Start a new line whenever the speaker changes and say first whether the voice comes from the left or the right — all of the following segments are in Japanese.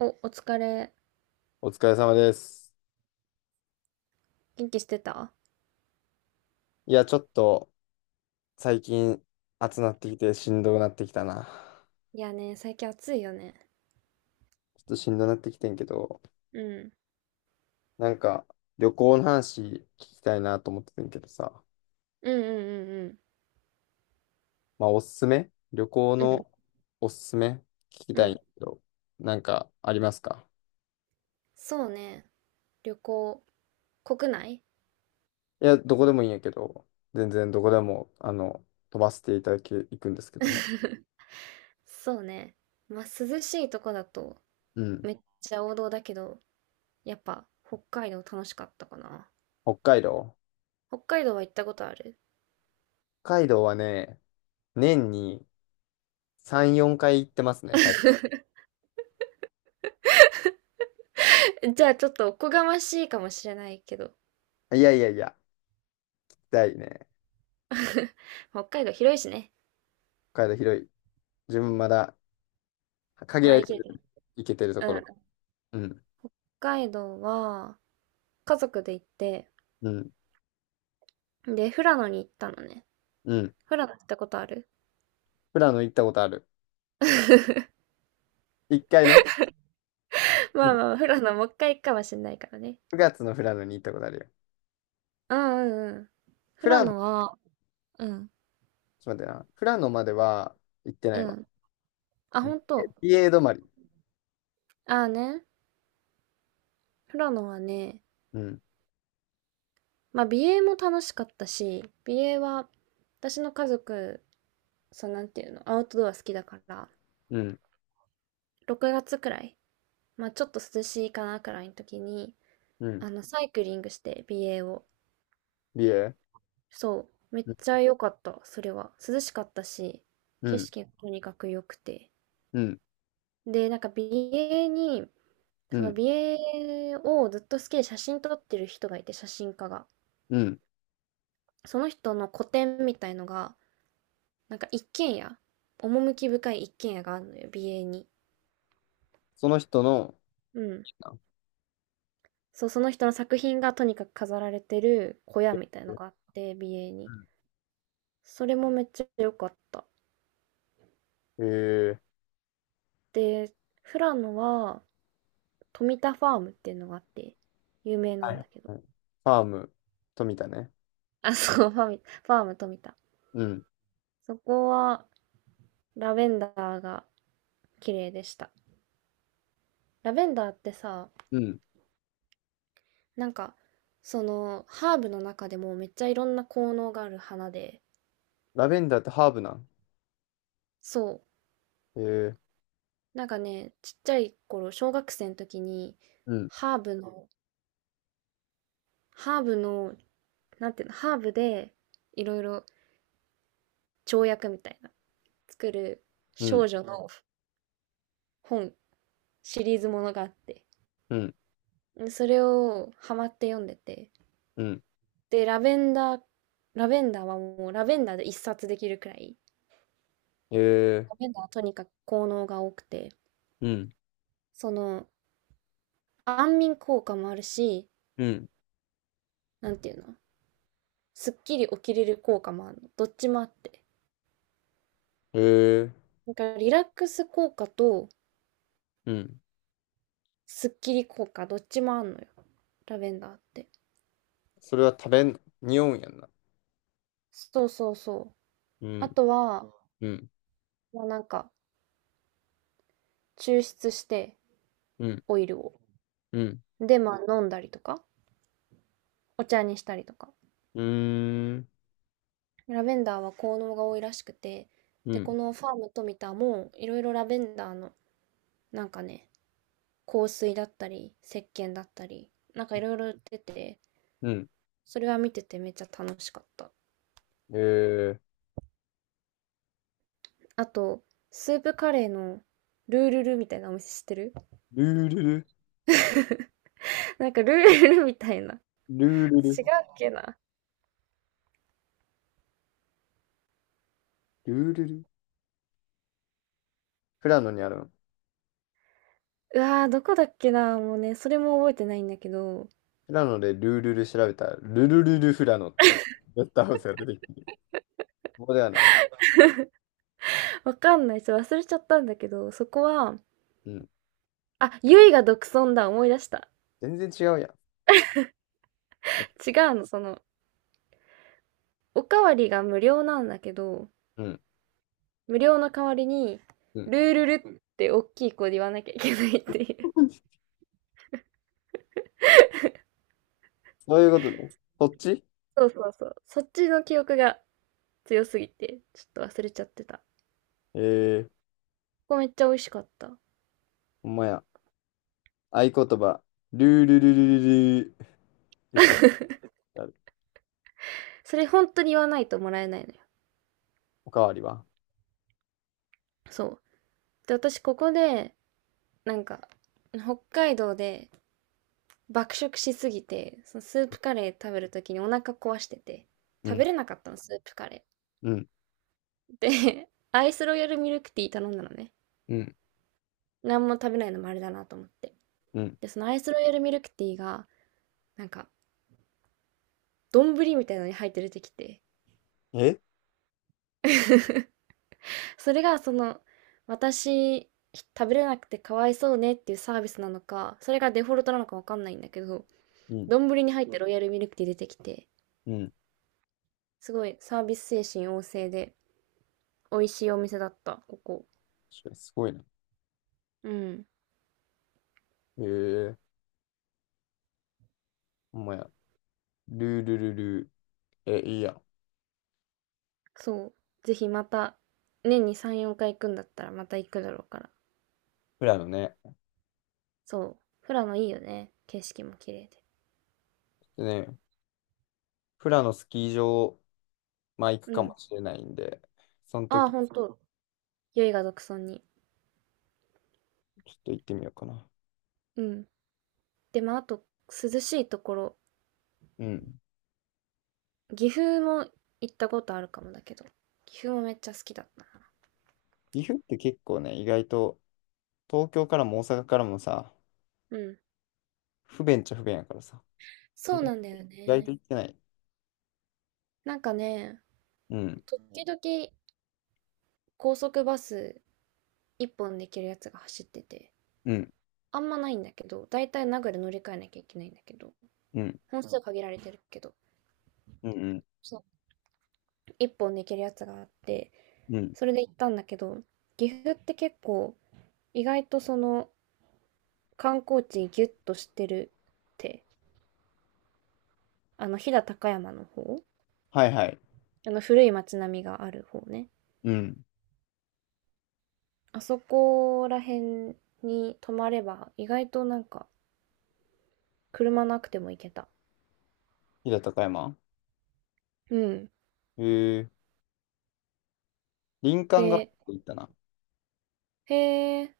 right: お疲れ。
left: お疲れ様です。
right: 元気してた？
left: いや、ちょっと最近暑なってきてしんどくなってきたな。
right: いやね、最近暑いよね。
left: ちょっとしんどくなってきてんけど、
right: うん。
left: なんか旅行の話聞きたいなと思っててんけどさ、
right: うんうん
left: まあおすすめ旅行
right: うんうん。う
left: の
right: ん。
left: おすすめ聞き
right: う
left: たいん
right: ん、
left: だけど、なんかありますか？
right: そうね。旅行、国内。
left: いや、どこでもいいんやけど、全然どこでも、飛ばせていただき、いくんですけども。
right: そうね。まあ、涼しいとこだと
left: うん。
right: めっちゃ王道だけど、やっぱ北海道楽しかったかな。
left: 北海道。
right: 北海道は行ったことある？
left: 北海道はね、年に3、4回行ってますね、最
right: じゃあちょっとおこがましいかもしれないけど。
left: 近。いやいやいや、行きたいね。
right: 北海道広いしね。
left: 北海道広い。自分まだ限ら
right: 回
left: れ
right: り
left: て
right: きれ
left: る、
right: てない。
left: 行けてるとこ
right: うん。
left: ろ。
right: 北
left: うん、
right: 海道は家族で行って、
left: うん、
right: で、富良野に行ったのね。
left: うん。
right: 富良野行ったことある？
left: 富良野行ったことある。一回ね、
right: まあまあ、富良野もう一回行くかもしんないからね。
left: 9月の富良野に行ったことあるよ。
right: うんうんうん。
left: 富
right: 富良
left: 良野、ちょ
right: 野
left: っ
right: は、うん、
left: と待ってな。富良野までは行ってない
right: う
left: わ。
right: ん。あ、本当。
left: 美瑛止まり。
right: ああね。富良野はね、
left: うん、
right: まあ美瑛も楽しかったし、美瑛は私の家族、そう、なんていうの、アウトドア好きだから、
left: うん、
right: 6月くらい、まあちょっと涼しいかなくらいの時に、
left: うん。
right: サイクリングして美瑛を。
left: 美瑛。
right: そう。めっ
left: う
right: ちゃ良かった、それは。涼しかったし、景
left: ん、
right: 色がとにかく良くて。
left: うん、
right: で、なんか美瑛に、
left: う
right: その
left: ん、
right: 美瑛をずっと好きで写真撮ってる人がいて、写真家が。
left: うん。
right: その人の個展みたいのが、なんか一軒家、趣深い一軒家があるのよ、美瑛に。
left: その人の、
right: うん。
left: あ
right: そう、その人の作品がとにかく飾られてる小屋
left: え
right: みたいのがあって、美瑛
left: う
right: に。
left: ん
right: それもめっちゃ良かった。
left: えー、
right: で、富良野は、富田ファームっていうのがあって、有名な
left: は
right: ん
left: い
right: だけど。
left: ファーム、富田ね。
right: あ、そう、ファーム富田。
left: うん、
right: そこは、ラベンダーが綺麗でした。ラベンダーってさ、
left: うん。
right: なんか、その、ハーブの中でもめっちゃいろんな効能がある花で、
left: ラベンダーってハーブなん？
right: そ
left: えー、
right: う、なんかね、ちっちゃい頃、小学生の時に、
left: うん、
right: ハーブの、ハーブの、なんていうの、ハーブで、いろいろ調薬みたいな、作る
left: う
right: 少
left: ん、
right: 女の本、シリーズものがあって、
left: うん、
right: それをハマって読んでて、
left: うん。
right: で、ラベンダー、ラベンダーはもう、ラベンダーで一冊できるくらい、
left: ええ
right: ラベンダーはとにかく効能が多くて、
left: うん、
right: その、安眠効果もあるし、
left: うん、
right: なんていうの、すっきり起きれる効果もあるの。どっちもあって。
left: ー、
right: なんかリラックス効果と
left: うん、
right: すっきり効果どっちもあんのよ。ラベンダーって。
left: それは食べん、匂うんやんな。
right: そうそうそう。
left: う
right: あ
left: ん、
right: とは、
left: うん、
right: まあなんか抽出して
left: うん、
right: オイルを。
left: うん、
right: で、まあ飲んだりとか、お茶にしたりとか。
left: うーん、
right: ラベンダーは効能が多いらしくて、
left: う
right: で、こ
left: ん、
right: のファーム富田もいろいろラベンダーの、なんかね、香水だったり、石鹸だったり、なんかいろいろ出てて、
left: うん。
right: それは見ててめっちゃ楽しかった。
left: ええ
right: あと、スープカレーのルールルみたいなお店知ってる？
left: ルールル、
right: なんかルールルみたいな。違うっ
left: ルールル、
right: けな。
left: ルールル。富良野にあるの？
right: うわー、どこだっけな。もうね、それも覚えてないんだけど、
left: 富良野でルールル調べたら、ルルルル富良野っていうゲストハウスが出てきて、ここではない。
right: わかんない。ちょっと忘れちゃったんだけど、そこは、
left: うん。
right: あ、ゆいが独尊だ。思い出した。
left: 全然違うやん。
right: 違うの、その、おかわりが無料なんだけど、
left: うん。
right: 無料の代わりに、
left: うん。
right: ルールルって大きい声で言わなきゃいけないっていう。
left: そういうことね。こっち
right: そうそうそう。そっちの記憶が強すぎて、ちょっと忘れちゃってた。
left: えー、
right: こめっちゃ美味しかった。
left: ほんまや。合言葉、ルールルルルルー、出てきた。
right: それ本当に言わないともらえないのよ。
left: おかわりは
right: そう。で、私ここで、なんか、北海道で爆食しすぎて、そのスープカレー食べるときにお腹壊してて、
left: う
right: 食べ
left: ん、
right: れなかったの、スープカレ
left: うん、
right: ー。で、アイスロイヤルミルクティー頼んだのね。
left: うん、
right: 何も食べないのもあれだなと思って。
left: うん。
right: で、そのアイスロイヤルミルクティーが、なんか、丼みたいなのに入って出てきて、
left: え
right: それがその、私、食べれなくてかわいそうねっていうサービスなのか、それがデフォルトなのかわかんないんだけど、
left: うん、
right: 丼に入ってロイヤルミルクティー出てきて、
left: うん。
right: すごいサービス精神旺盛で、美味しいお店だった、ここ。
left: 確かにすごいな。
right: うん。
left: へえ、ほんまや。ルールルルー。え、いいやん。
right: そう。ぜひまた、年に3、4回行くんだったらまた行くだろうから。
left: 富良野ね。
right: そう。富良野いいよね。景色も綺麗で。
left: でね、富良野スキー場、まあ行く
right: う
left: か
right: ん。
left: もしれないんで、その
right: ああ、
left: 時、ち
right: ほんと。酔いが独尊に。
left: ょっと行ってみようかな。
right: うん。でもあと、涼しいところ、
left: うん。
right: 岐阜も行ったことあるかもだけど、岐阜もめっちゃ好きだったな。
left: 岐阜って結構ね、意外と、東京からも大阪からもさ、
right: うん。
left: 不便っちゃ不便やからさ、
right: そ
left: 意
right: う
left: 外
right: なんだ
left: 意
right: よ
left: 外と
right: ね。
left: 行ってない。
right: なんかね、
left: うん、
right: 時々高速バス一本できるやつが走ってて、
left: うん、
right: あんまないんだけど、だいたい名古屋で乗り換えなきゃいけないんだけど、
left: うん、
right: 本数限られてるけど、
left: うん、うん、
right: そう、一本できるやつがあって、
left: うん。
right: それで行ったんだけど、岐阜って結構意外とその観光地ギュッとしてるって、あの飛騨高山の方、
left: はいはい。
right: あの古い町並みがある方ね。
left: うん。
right: あそこら辺に泊まれば、意外となんか、車なくても行けた。
left: 飛騨高山。
right: うん。
left: へえ、林間学校
right: で、
left: 行ったな。
right: へえ、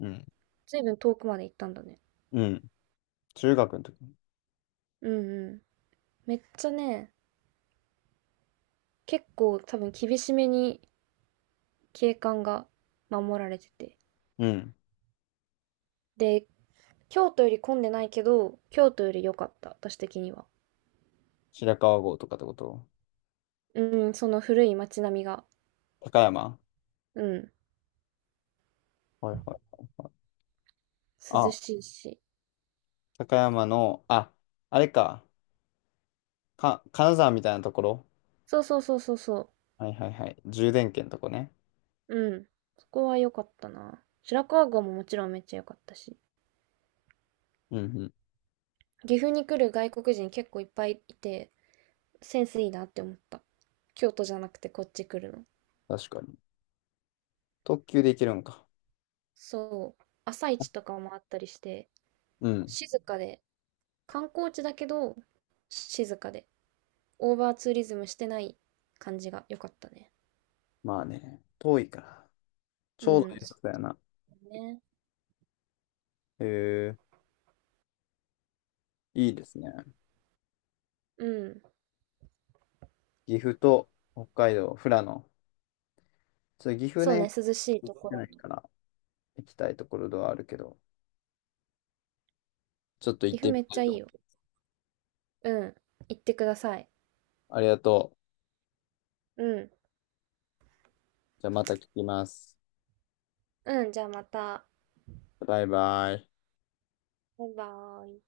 left: うん。
right: ずいぶん遠くまで行ったんだね。
left: うん。中学の時。
right: うんうん。めっちゃね、結構多分厳しめに景観が守られてて。
left: うん。
right: で、京都より混んでないけど、京都より良かった、私的には。
left: 白川郷とかってこと？
right: うん、その古い街並みが。
left: 高山
right: うん、
left: はいはいはいはい。
right: 涼
left: あ、
right: しいし。
left: 高山の、あ、あれか。金沢みたいなところ
right: そうそうそうそうそ
left: はいはいはい。充電圏のとこね。
right: う。うん。そこは良かったな。白川郷ももちろんめっちゃ良かったし。
left: うんうん。
right: 岐阜に来る外国人結構いっぱいいて、センスいいなって思った。京都じゃなくてこっち来るの。
left: 確かに。特急で行けるんか？
right: そう。朝市とかもあったりして、
left: うん。
right: 静かで、観光地だけど、静かで、オーバーツーリズムしてない感じが良かったね。
left: まあね。遠いから。ち
right: う
left: ょうど
right: ん、
left: いい
right: そ
left: さやな。
right: うね。
left: へえ、いいですね。
right: うん。
left: 岐阜と北海道、富良野。そう岐阜
right: そうね、
left: ね、
right: 涼しい
left: 行
right: と
left: っ
right: こ
left: てない
right: だ。
left: から行きたいところではあるけど、ちょっと行っ
right: 岐阜
left: てみ
right: めっ
left: た
right: ちゃ
left: い
right: いい
left: と。
right: よ。うん。行ってください。
left: ありがとう。
right: うん。
left: じゃあまた聞きます。
right: うん、じゃあまた。
left: バイバイ。
right: バイバーイ。